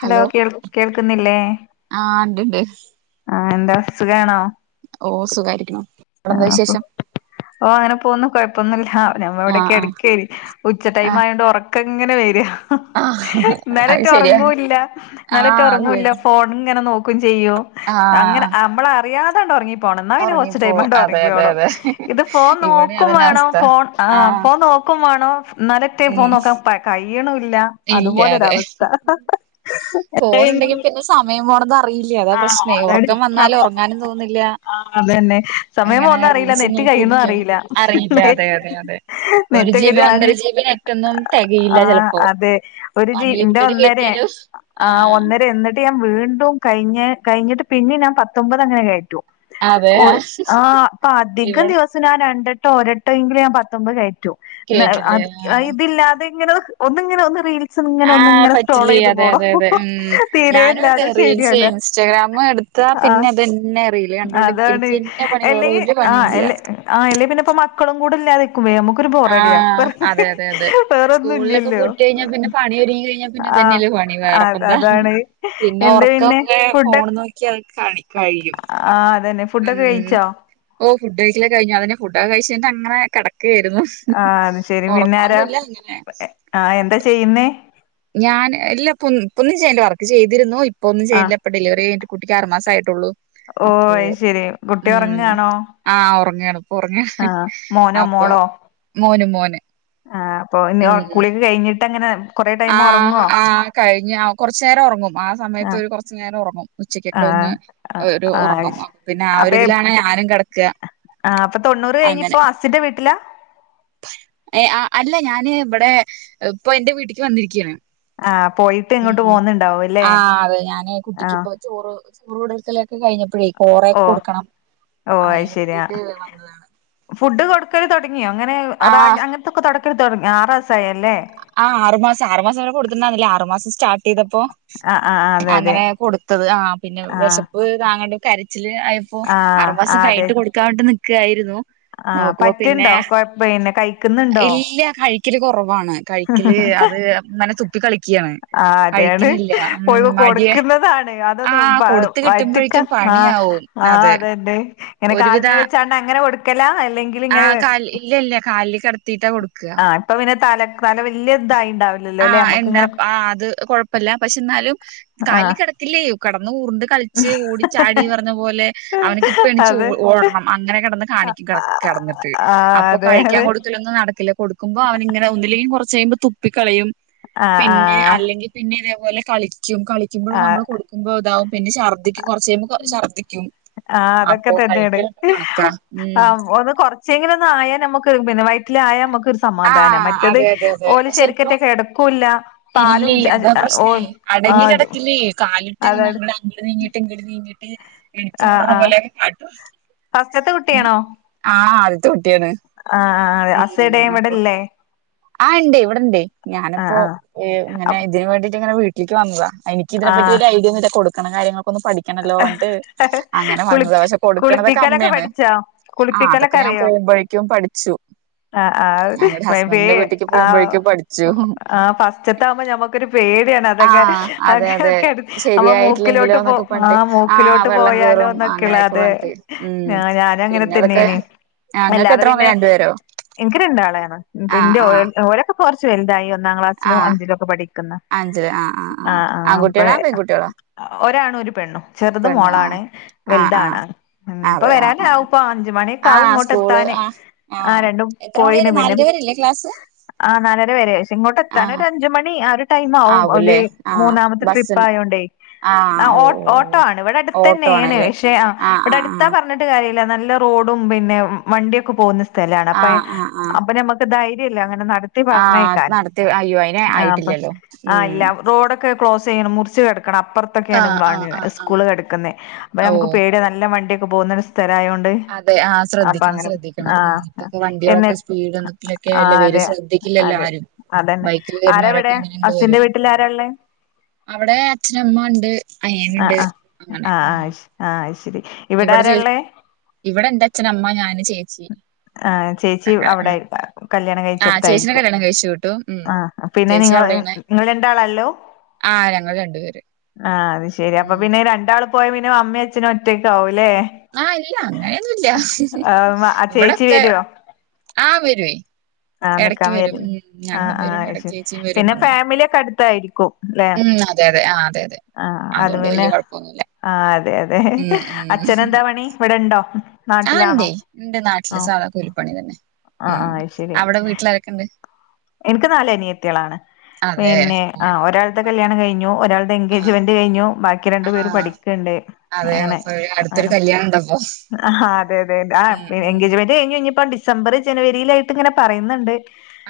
Hello കേൾ കേൾക്കുന്നില്ലേ ആഹ് ഇണ്ട്ണ്ട് ആഹ് എന്താ സുഗാണോ ഓ സുഗായിരിക്കണ് അവിടെ എന്താ അപ്പൊ വിശേഷം ഓ അങ്ങനെ പോകന്നും കൊയപ്പൊന്നുള്ള ഞാന് ആഹ് ഇവിടെയക്കെ ആഹ് കെടക്കേണ് ഉച്ച ടൈം ആഹ് ആയോണ്ട് ഓർക്ക് ഓർക്കങ്ങനെ വാര്യ ആഹ് അത് എന്നാലേറ്റ ശരിയാ ഒറങ്ങുല്ല എന്നാലേറ്റ ആഹ് അത് ഒറങ്ങുല്ല ശരി ഫോൺ ഇങ്ങനെ നോക്കും ചെയ്യും അങ്ങന ആഹ് നമ്മള് അറിയതാണ് ഉറങ്ങിപോണം എന്ന പിന്നെ കൊർച് ഉറങ്ങിപ്പോ ടൈമാണ് അതെ അതെ ഒറങ്ങിയോളൂ അതെ ഇത് ഫോൺ ഇവിടെ നോക്കും അതന്നെ വേണോ അവസ്ഥ ഫോൺ ആഹ് ഫോൺ നോക്കും വേണോ എന്നല്ലേറ്റേ ഫോൺ നോക്കാ കഴിണുല്ല ഇല്ലാതെ എന്താ ഫോൺ ഇങ്ങള് ഉണ്ടെങ്കിൽ പിന്നെ സമയം പോന്നത് അറിയില്ല അതാ പ്രശ്നം ഏ അതാണ് ഒറക്കം വന്നാല് സമയം ഒറങ്ങാനും തോന്നില്ല ആഹ് അതന്നെ സമയം എങ്ങനെ പോവുന്ന അറിയില്ല റീൽസ് നെറ്റ് കഴിയുന്നതും നോക്കിയിരിക്കും അറിയില്ല അറിയില്ല അതെ അതെ അതെ ഒരു ജി നെറ്റൊക്കെ ബി ഒന്നര ഞാന് ജി ബി നെറ്റൊന്നും തികയില്ല ചെൽപോ ത്, ഒരു ജീ ഇന്റെ ഒന്നര ആ ആഹ് ഒന്നര എന്നിട്ട് ഇപ്പൊ ഞാൻ വീണ്ടും കഴിഞ്ഞ് കഴിഞ്ഞിട്ട് പിന്നെ ഞാൻ പത്തൊമ്പത് അങ്ങനെ കയറ്റു അതെ ആഹ് അപ്പൊ അധികം ഇവിടെ ദിവസം ഞാൻ രണ്ടട്ടോ ഒരട്ട എങ്കിലും ഞാൻ പത്തൊമ്പത് കയറ്റു എന്നാ കേറ്റില്ലേ ആ ഇതില്ലാതെ ഇങ്ങനെ ഒന്നിങ്ങനെ ഒന്ന് റീൽസ് ഇങ്ങനെ ആഹ് ഒന്നിങ്ങനെ സ്ക്രോൾ പറ്റില്ല ചെയ്ത് അതെ പോണം അതെ അതെ ഉം ഞാനും അതെ തീരെയില്ലാതെ റീൽസ് ശരിയാവില്ല ഇൻസ്റ്റഗ്രാമ എടു ടുത്താ ആഹ് പിന്നെ ഇതന്നെ റീല് കണ്ടുകൊണ്ട് അതാണ് ഇരിക്കന്നെ പണി വേറ അല്ലെങ്കി ഒരു ആഹ് പണില്ല ഇല്ല അല്ലെ ആഹ് അല്ലേ പിന്നെപ്പ മക്കളും കൂടെ ഇല്ലാതെ ക്കും, നമുക്കൊരു ബോറടിയ ആഹ് വേർ അതെ അതെ അതെ സ്കൂളിലൊക്കെ വേറാന്നുല്ലല്ലോ വിട്ട് കഴിഞ്ഞാ പിന്നെ പണി ഒരുങ്ങി കഴിഞ്ഞാ പിന്നെ ആഹ് ഇതന്നെയല്ലേ പണി അത് വേറെപ്പെന്താ അതാണ് എന്ത് പിന്നെ ഫുഡ ക്യാള് കാണി കഴിയും ആഹ് അതന്നെ ഫുഡൊക്കെ ഉം കഴിച്ചോ ഓ ഫുഡ് കഴിക്കല് കഴിഞ്ഞു അതന്നെ ഫുഡോക്കെ കഴിച്ച് കഴിഞ്ഞിട്ട് അങ്ങനെ കെടക്കുകയായിരുന്നു ആഹ് അത് ശെരി പിന്നെ ആരാ ഒറങ്ങുനൊന്നുല്ല ഇങ്ങനെ ആഹ് എന്താ ചെയ്യുന്നേ ഞാന് ഇല്ല ഇപ്പൊന്നും ന്നും ചെയ്യല്ല വർക്ക് ചെയ്തിരുന്നു ഇപ്പൊന്നും ആഹ് ചെയ്യയില്ല ഇപ്പൊ ഡെലിവറി കിഞ്ഞട്ട് കുട്ടിക്ക് ആറ് മസായിട്ടൊള്ളു ഓ അത്ശേരി കുട്ടി ഉറങ്ങാണോ ആഹ് ഉറങ്ങണപ്പ ഉറങ്ങ മോനോ അപ്പൊ മോളോ മോന് മോന് ആഹ് അപ്പൊ ഓന് ഉം കുളികൊക്കെ കഴിഞ്ഞിട്ട് അങ്ങനെ കൊറേ ടൈം ആഹ് ഒറങ്ങോ ആഹ് കഴിഞ്ഞു ആഹ് കൊറച്ചു നേരം ഉറങ്ങും ആ സമയത്ത് ആഹ് ഒരു കൊറച്ചു നേരം ഉറങ്ങും ഉച്ചക്കൊക്കെ ആഹ് ഒന്ന് ആഹ് ഒരു ആഹ് ഉറങ്ങും പിന്നെ ആ ഒര് ഇതിലാണ് ഞാനും കിടക്കുക ആ ഇപ്പൊ തൊണ്ണൂറ് കഴിഞ് ഇപ്പോ ഹസ്സിന്റെ വീട്ടിലാ എ അ അല്ല ഞാന് ഇവടെ ഇപ്പൊ ഇന്റെ വീട്ട്ക്ക് വന്നിരിക്കയാണ് ആഹ് പോയിട്ട് ഇങ്ങോട്ട് ഉം പോന്നുണ്ടാവും അല്ലേ ആ അതെ ഞാന് ആഹ് കുട്ടിക്ക്പ്പോ ചോറ് ചോറ് കൊടുക്കലൊക്കെ കഴിഞ്ഞ പ്പയെ കോറേ ഓഹ് കൊടുക്കണം ഓഹ് അത് അയിന് ശരി വേണ്ടിട്ട് ആഹ് വന്നതാണ് ഫുഡ് കൊടുക്കല് തൊടങ്ങിയോ അങ്ങനെ റാ ആഹ് അങ്ങൻത്തൊക്കെ തുടക്ക തുട ആറാസായല്ലേ ആ ആറ് മാസം ആറ് മാസം വരെ കൊടു [unintelligible] ആറ് മാസം സ്റ്റാർട്ട് ചെയ്തപ്പോ ആഹ് ആഹ് അതെ അതെ അങ്ങനെ കൊടുത്തത് ആ പിന്നെ ആഹ് വെശപ്പ് താങ്ങണ്ട് കരച്ചില് ആയ പ്പൊ ആഹ് അറുമാസം അതെ കഴിഞ്ട്ട് കൊടുക്കാണ്ട് നിക്കായിരുന്നു ആഹ് നോക്കുവൊ പിന്നെ പറ്റ്ണ്ടോ കൊഴ പിന്നെ കഴിക്കുന്നുണ്ടോ ഇല്ല കഴിക്കല് കൊറവാണ് കയി ല് അത് ങ്ങനെ തുപ്പി കളിക്ക്യാണ് ആ അതെണ് പോയിവ് കൊടുക്കുന്നതാണ് ആ അതൊന്നും പ കൊടുത്ത് വയ്റ്റിക്കാ കിട്ടുമ്പോഴേക്കും ആ പണിയാവും ആ അതെ അതെന്നെ ഇങ്ങനെ ഒരുവിധ കാൽമേ വെച്ചാണ്ട് അങ്ങനെ കൊടുക്കല അല്ലെങ്കില് ഇങ്ങനെ ഇല്ലല്ല കാൽല് കെട് തീറ്റ കൊടുക്ക അപ്പൊ പിന്നെ തല തല വല്ല്യ ഇതായിണ്ടാവ് ആ എന്താ ആ അത് കൊഴപ്പല്ല പക്ഷെ ന്നാലും കാൽല് ആഹ് കെടക്കില്ലേ കെടന്ന് ഉർണ്ട് കളിച്ച് ഓടി ചാടി പർഞ്ഞ പോലെ അവന്ക്ക ഇപ്പ എണീച്ച് ഓ അതെ ഓടണം അങ്ങനെ കെടന്ന് കാണിക്കും കേട്ന്നിട്ട് ആ അതെ അതെ ന്നും നടക്കില്ല കൊടുക്കുമ്പോ അവന് ഇങ്ങനെ ഒന്നുല്ലെങ്കി കൊർച്ച് കയിഴുമ്പോ തുപ്പിക്കളയും ആഹ് പിന്നെ ആഹ് അല്ലെങ്കി പിന്നെ ഇതേപോലെ കളിക്കും കളിക്കുമ്പോൾ ആഹ് നമ്മള് കൊടുക്ക്മ്പോ ഇതാവും പിന്നെ ഛർ ദിക്കും കൊർച്ചയ്യുമ്പോ ഷർദിക്കും ആ അതൊക്കെ തന്നെണ് ആ ഉം ഒന്ന് കൊർ ചെങ്കിലോന്ന് ആയ നമുക്ക് പിന്ന വയറ്റില് ആയാ മക്ക് സമാധാന ആഹ് മറ്റത് അതെ അതെ അതെ ഓല് പക്ഷെ ഇപ്പൊ ശരിക്കറ്റെ കെടക്കൂല്ല പാലും ഇല്ലേ അതാ ഓ പ്രശ്നേ അടങ്ങി ആഹ് കെടക്കില്ലേ കാലിട്ട് അതാണ് ഞങ്ങള അങ്ങട്ട് നീങ്ങിട്ട് ഇങ്ങട്ട് നീങ്ങിട്ട് ഇടിച്ചു ഓടണ പോലെയക്കെ കാട്ടും ഫസ്റ്റത്തെ കുട്ടിയാണോ ആ ആദ്യത്തെ കുട്ടിയാണ് ആ ആ അതെ ഹസ്സവ്ടെ ഉം അപ്പൊ ഇവടെല്ലേ ആ ഇണ്ടെ ഇവടെണ്ടെ ഞാനിപ്പോ ഇങ്ങനെ ആഹ് ഇതിന് വേണ്ടിട്ട് ഇങ്ങനെ വീട്ടിക്ക് വന്നത അയ് ക്ക്‌ ഇതിനെപ്പറ്റി ആഹ് വല്യ ഐഡിയ ഒന്ന് ഇല്ല കൊടുക്ക്‌ണ കാര്യങ്ങൾക്കൊന്ന് പഠി ക്ക്യണല്ലോ അത് അങ്ങനെ കുളി വന്നത പക്ഷെ കൊടുക്ക്‌ണതക്കെ കുളിപ്പിക്കലൊക്കെ അമ്മെണ് പഠിച്ചോ ആ അതൊക്കെ കുളിപ്പിക്കലൊക്കെ ഞാൻ പോവുമ്പഴ ക്കും പഠിച്ചു ആ ആ ഞങ്ങടെ ഹസ്ബൻഡിന്റെ വീട്ടിക്ക് [unintelligible] ആ പോകുമ്പോഴേക്കും പഠിച്ചു ആ ഫസ്റ്റ്ത്താവുമ്പോ ഞമ്മ ഒരു പേടിയാണ് അതങ്ങെ ആഹ് അതെ അതെ [unintelligible] അമ്മ ശരിയായിട്ടില്ലെങ്കിലോ മൂക്കിലോട്ട് പോ എന്നൊക്കെ ആ പറഞ്ഞിട്ട് ആഹ് മൂക്കിലോട്ട് വെള്ളം കേറും പോയാലോന്നെ ക്കെള്ളെ അങ്ങനെയൊക്കെ അതെ പറഞ്ഞിട്ട് ഞാന അങ്ങനെ തന്നേനി ആ ഇങ്ങക്ക് അല്ലാതെ എത്ര മ പിന്നെ രണ്ട് പേരോ ഇൻക്ക് രണ്ടാളാണ്. ൻക് ന്റെ ഓരൊക്കെ പ്പൊ കൊർച്ച് വൽതായി ഒന്നാം ക്ലാ സിലും ആഹ് അഞ്ചിലൊക്കെ പഠിക്കുന്ന അഞ്ചില് ആഹ് ആഹ് ആ ആഹ് ആ ആൺകുട്ടികളാ അപ്പഴേ. പെൺകുട്ടികളാ ഒരാണും ഒരു പെണ്ണും. ചെറ്ത് പെണ്ണും ആഹ് മോളാണ്. ആഹ് വൽത് ആഹ് ആണാണ്. ഉം ഇപ്പ അതെ ആഹ് ആഹ് വെരാനാവും ഇപ്പ അഞ്ചു മണിയൊക്കാവും ആഹ് സ്കൂള് ഇങ്ങോട്ടെത്താന്. ആഹ് ആ ആഹ് രണ്ടും എത്ര മണി പോയിണ് വരെ പിന്നെ നാലര വരെല്ലേ ക്ലാസ് ആ നാലര വരെ ഷേ ഇങ്ങോട്ട് എത്താന് ആഹ് ഒരു അഞ്ചു മണി ആ ഒരു ടൈമാവും ഓല് ആവൂല്ലേ ആഹ് മൂന്നാമത്തെ ട്രിപ്പ് ബസ്സുണ്ട് ആയോണ്ടേ. ആ ആഹ് ഓ ഓഹ് ഓഹ് ഓട്ടോ ആണ്. ഇവടെ ഓഹ് ഓട്ടോ അട്ത്തന്നെണ്. ആണല്ലേ പക്ഷെ ആ ആഹ് ഇവടെ ആഹ് അടുത്താ ആഹ് പർഞ് ട്ട് കാര്യല്ല. നല്ല റോഡും പിന്നെ വണ്ടിയൊക്കെ പോവുന്ന സ്ഥലാണ് അപ്പ ആഹ് ആഹ് ആഹ് അപ്പഞമ്മ ധൈര്യല്ല അങ്ങനെ നടത്തി ആഹ് അത് പറഞ്ഞയ്ക്കാന്. നടത്തി അയ്യോ അയിന് ആ അപ്പം ആയിട്ടില്ലല്ലോ ആ ഉം ഇല്ലാ റോഡ ക്ലോസ്സ് ചെയ്യണം. മുറിച്ച് കടക്കണം. അപ്പർത്തെക്കെണ് ആഹ് ആഹ് വാണി ആഹ് ആഹ് സ്കൂള് കെടക്കുന്നേ. അപ്പം നമ്മക്ക് ഓഹ് പേ ഇവെടെ നല്ല വണ്ടിയൊക്കെ പോകുന്നൊരു സ്ഥലവായോണ്ട്. അതെ, ആ ശ്രദ്ധിക്കണം ശ്രദ്ധിക്കണം. ഉം ആഹ് ഇപ്പൊക്കെ എന്നി വണ്ടികളൊക്കെ സ്പീഡെയെന്നൊക്കെന്നോക്കിയല്ലേ ആഹ് വെരു അതെ ശ്രദ്ധിക്കണം. ഇല്ലല്ലോ അതെ ആരും അതന്നെ. ബൈക്കിൽ വരുന്നവരൊക്കെ ആരെവിടെ അസിന്റെ വീട്ടിലാരാള്ളേ? അവെടെ അച്ഛനമ്മ ഒണ്ട്. ആഹ് ആഹ് ആഹ് ആഹ് അയ്ശരി ഇവെടെ ആരാള്ളേ? ഇവെടെ എന്റെച്ഛനമ്മ ഞാന് ചേച്ചി. ആഹ് ചേച്ചി അങ്ങനെ അവെടെ ഉം കല്യാണം ആഹ് ചേച്ചിനെ കഴിച്ചടുത്തായിരിപ്പോ. കല്യാണം കഴിച്ചു വിട്ടു ഉം ആഹ് പിന്നെ ചേച്ചി നിങ്ങള്. അവിടെയാണ് നിങ്ങെളണ്ടാലല്ലോ? ആഹ് ഞങ്ങള് രണ്ടുപേര്. ആഹ് അത് ശെരി. അപ്പൊ ഉം പിന്നെ രണ്ടാൾ പോയപ്പിന്നെ അമ്മയും അച്ഛനും ഒറ്റക്കാവൂല്ലേ? ആഹ് ഇല്ല. അങ്ങനെയൊന്നുല്ല. ആ ചേച്ചി ഇവിടൊക്കെ. വരുവോ ആഹ് വെരുവേ ആ എടക്ക് നിക്കാൻ വെരും. വരും ഉം ഞങ്ങളും വെരും. എടക്ക് ചേച്ചിയും വെരും അങ്ങനെ. ക്കെ അടുത്തായിരിക്കും. അല്ലേ? ഉം അതെ അതെ. ആഹ് അതെയതെ. അതുകൊണ്ട് വെല്യാ കൊഴപ്പൊന്നുല്ല. ആഹ് അതെ അതെ. ഉം, അച്ഛനെന്താ പണി ഇവെടൊണ്ടോ? ആഹ് ഇണ്ടേ. ന്റെ നാട്ടില് സാധാ കൂലിപ്പണി തന്നെ. ആ ഉം ആ ശരി അവെടെ വീട്ടിലാരെക്കൊണ്ട്? എനിക്ക് നാല് അനിയത്തികളാണ്. പിന്നെ ഓ ആ ഒരാൾടെ കല്യാണം കഴിഞ്ഞു. ഒരാൾ ആ എൻഗേജ്മെന്റ് കഴിഞ്ഞു. ബാക്കി ആ രണ്ടു പേര് പഠിക്കെണ്ട് അതെ. അങ്ങനെ. അപ്പൊ അടുത്തൊരു അങ്ങനെ കല്യാണണ്ടപ്പൊ. ആഹാ അതെ അതെ ആ ഉം, പി ഉം. എൻഗേജ്മെന്റ് കഴിഞ്ഞ് കഴിഞ്ഞപ്പോ ഡിസംബറ് ജനുവരിലായിട്ടിങ്ങനെ പറയുന്നൊണ്ട്.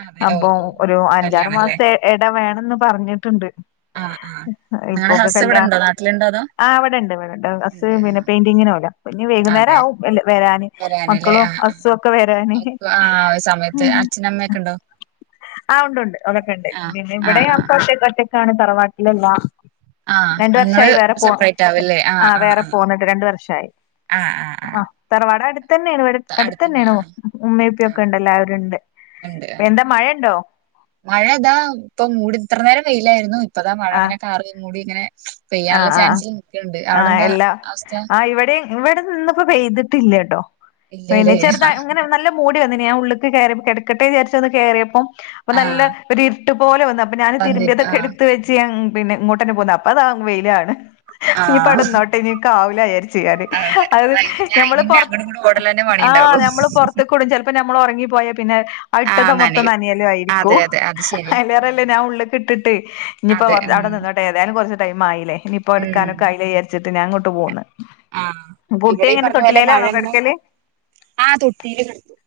അതെ. ഓ അപ്പൊ ഓ ഒരു അഞ്ചാറ് കല്യാണല്ലേ. മാസത്തെ എട വേണംന്ന് പറഞ്ഞിട്ടുണ്ട്. ആ ആ. നിങ്ങളെ ഇപ്പൊക്കെ ഹസ് കല്യാൺ ഇവിടെണ്ടോ? നാട്ടിലുണ്ടോ അതോ? ആഹ് അവെടൊണ്ട് ഇവെടൊണ്ട് അസ്സ് ഇണ്ട്. പിന്നെ പെയിന്റിങ്ങിന് പോല്ലാ. പിന്നെ വൈകുന്നേരം ആവും വെരാന്. വെരാനല്ലേ. ആഹ് ആഹ് ആ സമയത്ത് അച്ഛനമ്മയൊക്കെണ്ടോ? ആഹ് ഉണ്ട് ഉണ്ട്. അതൊക്കൊണ്ട്. പിന്നെ ആ ഇവെടെയാ ആ. പക്ഷേ കട്ടിക്കാനം തറവാട്ടിലെല്ലാ ആഹ് രണ്ട് നിങ്ങള് വർഷായി വേറെ പോ സെപ്പറേറ്റ് ആവല്ലേ ആഹ് വേറെ പോന്നിട്ട്. രണ്ടു വർഷായി. ആഹ് ആഹ് ആഹ് തറവാടടുത്ത് തന്നെണ്. ഇവെടെ ആഹ് അടുത്തന്നെ അടുത്ത്ത്തന്നെയാണു. ആഹ് ഉമ്മേപ്പിയൊക്കെ ആഹ് ഒണ്ട് എല്ലാവരും ഉണ്ട് ഉണ്ട് എന്താ. മഴണ്ടോ? മഴ ഇതാ ഇപ്പൊ മൂടി, ഇത്ര നേരം വെയിലായിരുന്നു. ഇപ്പതാ മഴ ആ ഇങ്ങനെ കാറി മൂടി ഇങ്ങനെ. ആ പെയ്യാനൊള്ള ആ ആ ചാൻസിൽ നിക്കനൊണ്ട്. അവെടെന്താ അവസ്ഥ? ഇവെടെ ഇന്നിപ്പം പെയ്തിട്ടില്ല ട്ടോ. പിന്നെ ഇല്ലല്ലേ ചെറുതാ ഇങ്ങനെ നല്ല. മൂടി വന്നേനേ. ഞാൻ ഉള്ളിക്ക് കേറി കെടക്കട്ടെ വിചാരിച്ചൊന്ന് കേറിയപ്പം പ്പ നല്ല ആഹ് ഒരു ഇരിട്ടുപ്പോലെ വന്ന്. ഞാന് വന്നി തിരുമ്പിയതൊക്കെ ആഹ് എടുത്ത് വെച്ച് ഞാൻ പിന്നെ ഇങ്ങോട്ട്ന്നെ പോന്ന്. അപ്പ അതാ വെയിലാണ്. ഇനിപ്പവെടെ ആഹ് നിന്നോട്ടെ ഇനി കാവലായരി ചെയ്യാന്. അതെ അത് പിന്നെ നമ്മെള് അയിന് പൊറ അങ്ങടും ഇങ്ങടും ഓടലന്നെ ആഹ് പണിണ്ടാവുള്ളു നമ്മെള് പൊറത്തേക്കോടും ചെലപ്പോ ഇപ്പൊ നമ്മള് ഉറങ്ങി പോയാ പിന്നെ ആ ഇട്ടത് ആഹ് മൊത്തം നനയും നനയലും ആയിരിക്കോ. അതെ അതെ അത് ശരിയാ അയലേറല്ലേ ഞാൻ ഉള്ളക ഇട്ടിട്ട് ഇനിയി ഇപ്പ അതെ ഉം അവിടെ നിന്നോട്ടെ ഏതായാലും കൊർച് ടൈ ആയില്ലേ ഇനിപ്പോ ഉം എടുക്കാനൊക്കെ അയി വിചാരിച്ചട്ട് ഞൻ ഇങ്ങോട്ട് പോന്ന് ആഹ് കുട്ടി ഇവിടെ ഈ എങ്ങനെ പറഞ്ഞ പോലെ മഴ തൊട്ടിലല്ലണോ അങ്ങനെ കിടക്കല് ആഹ് തൊട്ടീല് കെടത്തും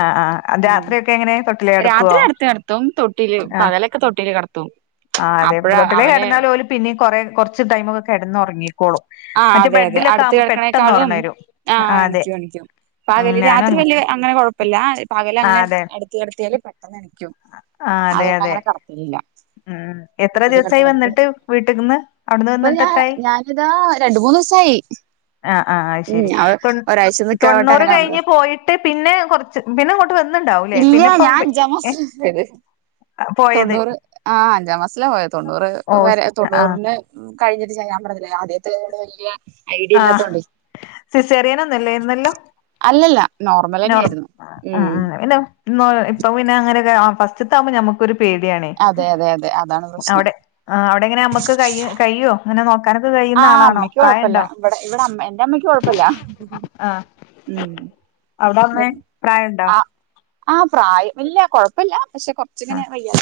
ആഹ് ആഹ് രാത്രിയൊക്കെ എങ്ങനെ തൊട്ടിലേ കെടുക്കുവോ രാത്രി അടുത്ത് കിടത്തും തൊട്ടില് ആഹ് പകലൊക്കെ തൊട്ടില് കിടത്തും ആഹ് അതെ അപ്പഴാ തൊട്ടലേ അവന് കടന്നാല് പോലും പിന്നീ കൊറ കുറച്ച് ടൈമൊക്കെ കിടന്നു ഉറങ്ങിട്ട് ആഹ് അതെ അതെ. അടുത്ത കേൾക്കണേക്കാളും ഒറണ്ണം വരും ആഹ് എണിക്കും എണിക്കും. ഉം പകല് ഞാനും രാത്രി അങ്ങ വല്യ അങ്ങനെ കൊഴപ്പില്ല പകല് ആഹ് അങ്ങനെ അതെ അടു കടുത്തിയല് പെട്ടെന്ന് എനിക്കും ആഹ് അതെ അതുകൊണ്ട് അതെ അങ്ങനെ കടത്തിലില്ല ഉം എത്ര ദിവസായി അപ്പൊ വന്നിട്ട് വീട്ടിക്ക്ന്ന് അവിടുന്ന് വന്നിട്ട് ഞ എത്രായി ഞാനിതാ മുന്നുസായി ആഹ് ആഹ് ശരി തൊ നിക്കാൻ പറഞ്ഞിട്ട് തൊണ്ണൂറ് അങ്ങനെ വന്നതാ കഴിഞ്ഞ് പോയിട്ട് പിന്നെ കൊറച്ച് പിന്നെ ഇങ്ങോട്ട് വന്നണ്ടാവുംലേ ഇല്ല പിന്നെപ്പം ഞാൻ അഞ്ചാം ഏഹ് മാസത്തിലാ പോയത് ആഹ് അഞ്ചാം മാസില പോയത് തൊണ്ണൂറ് ഓ വരെ ആഹ് തൊണ്ണൂറിന് കഴിഞ്ഞിട്ട് ഞാൻ പർഞ്ഞില്ലെ അങ്ങനെ വലിയ ഐഡിയ ഇല്ലാത്തോണ്ട് സിസേറിയനൊന്നല്ലേന്നല്ലോ അല്ലല്ല നോർമൽ നോർ തന്നെയായിരുന്നു ഉം ഉം ഇനോ ഇപ്പൊ പിന്നെ അങ്ങനൊക്കെ ആ ഫസ്റ്റ്ത്തെ ആമ്പൊ ഞമ്മക്കൊരു പേടിയാണേ അതെ അതെ അതെ അതാണ് പ്രശ്നം അവിടെ ആ അവിടെ എങ്ങനെ നമ്മുക്ക് കഴി കയ്യോ ഇങ്ങനെ നോക്കാനൊക്കെ ആ കഴിയുന്ന ആളാണോ അമ്മയ്ക്ക് തായെ കൊഴപ്പല്ല ഉണ്ടോ ഇവിടെ ഇവിടെ അമ്മ എന്റെ അമ്മക്ക് കൊഴ പ്പല്ല ആ ഉം അവിടെ അമ്മേ പ്രായണ്ടോ ആ ആഹ പ്രായം ഇല്ല കൊഴപ്പമില്ല പക്ഷെ കുറച്ച്‌ ആ ഇങ്ങനെ വയ്യാ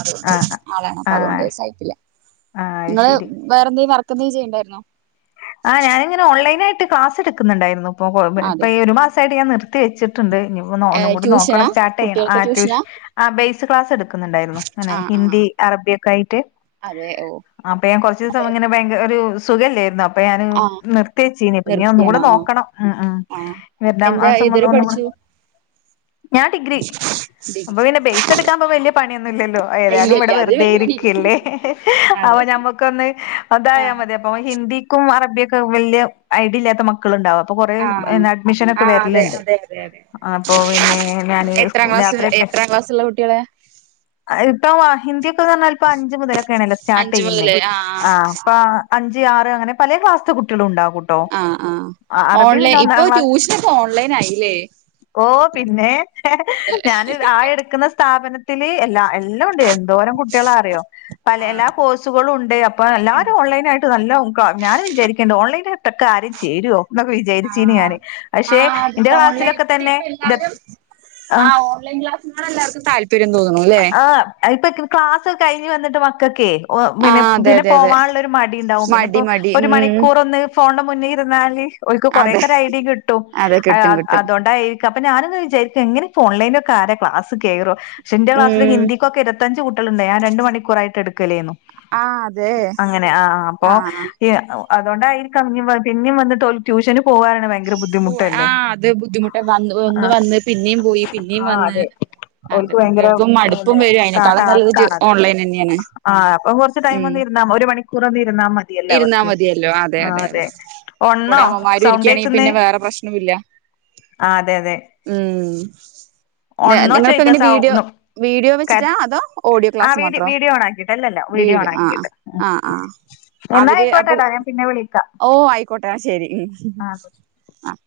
അതോണ്ട് ആ ആളാണ് അപ്പം ആ അതുകൊണ്ട് ആ സഹിക്കില്ല അത് ഇങ്ങള് ശരി വേറെന്തങ്കിലും വർക്കെന്തെങ്കിലും ചെയ്യ്ണ്ടായിരുന്നോ ആഹ ഞാനിങ്ങനെ ഓൺ ലൈനായിട്ട് ക്ലാസ് എടുക്ക്ന്ന്ണ്ടായിരുന്നു ഇപ്പോ ഇപ്പൊ അതെ ഈ ഒരു മാസമായിട്ട് ഞാൻ നിർത്തി വെച്ചിട്ടുണ്ട് ഇനിഇപ്പൊ ഒന്നും കൂടി ട്യൂഷനാ നോക്കണം സ്റ്റാർട്ട് ചെയ്യണം കുട്ടികൾക്ക് ആഹ്‌ ട്യൂഷ ട്യൂഷനാ ആ ബേസ് ക്ലാസ് എടുക്കുന്നുണ്ടായിരുന്നു ഇങ്ങനെ ആ ആ ഹിന്ദി അറബിയൊക്കെ ആയിട്ട് അതെ ഓ അപ്പൊ ഞാൻ കുറച്ച് ദിവസം ഇങ്ങനെ ഭങ്ക ഒരു സുഖല്ലേരുന്നു അ അപ്പൊ ഞാന് ആ നിർത്തി വെച്ചീന് ഇപ്പൊ ഇനി ഒന്നുകൂടെ നിർത്തിയാണോ ആ നോക്കണം ഉം ഉം ആ വര്ണ എന്താ മാസം ഏതുവരെ ഒന്നുകൂടെ [inaudible] ഞാൻ ഡിഗ്രി ഡിഗ്രി അപ്പൊ പിന്നെ ബേസ് എടുക്കാൻ ഇപ്പൊ വല്യ പണിയൊന്നുംല്ലല്ലോ ഇല്ല ഏതായാലും ഇല്ല ഇവിടെ അത് വെറുതെ വെല്ലുവിളി ഇരിരിക്കല്ലേ അപ്പ അതെ ഞമ്മ ക്കൊന്ന് അതായ ആ മതി അപ്പൊ ഹിന്ദിക്കും അറബിയക്കും വല്യയ ഐഡിയ ഇല്ലാത്ത മക്കൾ മക്കൾ ഇണ്ടാവും അപ്പൊ കൊറെ ആഹ് അഡ്മിഷൻ ഒക്കെ ആഹ് അതെ വര്ല്ണ്ട് അതെ അതെ അതെ ആപ്പൊ പിന്നെ ഞാന് എത്രാം ക്ലാസ് യാത്രൊക്കെ എത്രാം ക്ലാസ്സുള്ള കുട്ടികളെ ഇപ്പ ഹിന്ദി ഒക്കെന്ന്റഞ്ഞാൽ ഇപ്പ അഞ്ച് മുതലൊക്കെ ആണല്ലോ സ്റ്റാർട്ട് അഞ്ച് ചെയ്യുന്നേ മുതല് ആഹ് ആ ഇപ്പ അഞ്ച് ആറ് അങ്ങനെ പലേ ക്ലാസ്ത്തെ കുട്ട്യാളും ഉണ്ടാകും ആഹ് ആഹ്‌ ഓൺലൈൻ ഇപ്പൊ ക്ലാസ് ട്യൂഷനൊക്ക ഓൺലൈൻ ആയില്ലേ ഓ പിന്നെ അതെ ഞാൻ ആഹ്‌ എടുക്കുന്ന സ്ഥാപനത്തില് എല്ലാ എല്ലാ ണ്ട് എന്തോരം കുട്ട്യാള അറിയോ പല ആഹ് എല്ലാ കോഴ്സുകളും ഉണ്ട് അപ്പൊ എല്ലാരും ഉണ്ടല്ലേ ഓൺലൈൻ ആയിട്ട് നല്ല ക്ക ഞാനും വിചാരിക്ക്ണ്ട് ഓൺലൈനായിട്ടൊക്കെ ആരേം ചേരോ എന്നൊക്കെ വിചാരിച്ചീനി ആഹ് ഞാന് പക്ഷെ ആഹ് അതെ ഇന്റെ ക്ലാസ്സിലൊക്കെ തന്നെ ഇത ആ ഓൺലൈൻ ക്ലാസിനോട് എല്ലാർക്കും താല്പര്യം തോന്നുണുല്ലെ അത് ഇപ്പൊ ക്ലാസ് ഒക്കെ കഴിഞ്ഞ് വന്നിട്ട് മക്കക്കെ പിന്നെ ആഹ് അതെ പിന്നെ അതെ അതെ പോവാൻള്ളൊരു മടി ഇണ്ടാവും പിന്നെ മടി ഇപ്പൊ മടി ഒരു ഉം മണിക്കൂർ ഒന്ന് ഫോണിന്റെ മുന്നിൽ ഇരുന്നാല് ഓൽക്ക് അതെ കൊറേക്കൊര് ഐഡിയേം കിട്ടും അതെ കിട്ടും കിട്ടും അതോണ്ടായി ക്ക അപ്പ ഞാനൊന്ന് വിചാരിക്ക എങ്ങന ഓൺലൈൻ ഒക്കെ ആരാ ക്ലാസ് കേറോ പക്ഷെ ഇന്റെ ക്ലാസ്സില് ഉം ഹിന്ദി കൊക്കെ ഇര്പത്തഞ്ചുകുട്ട്യേളുണ്ട് ഞാൻ രണ്ട് മണിക്കൂറായിട്ട് എടുക്കലേന്നു ആഹ് അതെ അങ്ങനെ ആഹ അപ്പൊ ആഹ് അതൊണ്ടായിരിക്കാം ഇനി പിന്നെം വന്നിട്ട് ട്യൂഷന് പോവാനാണ് ഭയങ്കര പോവാൻ ആ ബുദ്ധിമുട്ടല്ലേ അത് ബുദ്ധിമുട്ട് വന്ന് ഒന്ന് ആഹ്‌ വന്ന് പിന്നെയും പോയി പിന്നെയും ആഹ്‌ വന്ന് അതെ അതെ ഓൽക്ക് ഭയങ്കര കുട്ടികൾക്കും മടുപ്പും പിന്നെ വരും ആഹ് അതിനേക്കാളും ടാസ്ക് നല്ലത് ആണത് ഓൺലൈൻ തന്നെയാണ് ആഹ് അപ്പൊ കുറച്ച് ടൈം ഉം ഒന്ന് ഇരുന്നാ ഒരു മണിക്കൂർ ഒന്ന് ഇരുന്നാൽ മതിയല്ലോ അവർക്ക് ഇരിന്നാ മതിയല്ലോ അതെ അതെ അത കൂടെ ഒൺന്നോ അമ്മമാരും ഇരിക്യയാണെങ്കിൽ സൗണ്ടേക്കുന്നെ പിന്നെ വേറെ പ്രശ്നുംഇല്ല ആഹ് അതെ അതെ ഉം ഒൺന്നോ നിങ്ങളപ്പോ ചോയ്ക്ക എങ്ങനെ സൗ വീഡിയോ വീഡിയോ ക വെച്ചിട്ടാ അതോ ഓഡിയോ ആഹ് ക്ലാസ് വീഡി മാത്രോ വീഡിയോ ഓൺ ആക്കിട്ട് അല്ലല്ല ഓൺ വീഡിയോ ആഹ ആക്കിയിട്ട് ആഹ ആഹ ആഹ എന്നാ അവര് അപ്പൊ ആയിക്കോട്ടെടാ ഞാൻ പിന്നെ വിളിക്കാം ഓ ആയി അയിക്കോട്ടെ ശെരി ആഹ് ആഹ്‌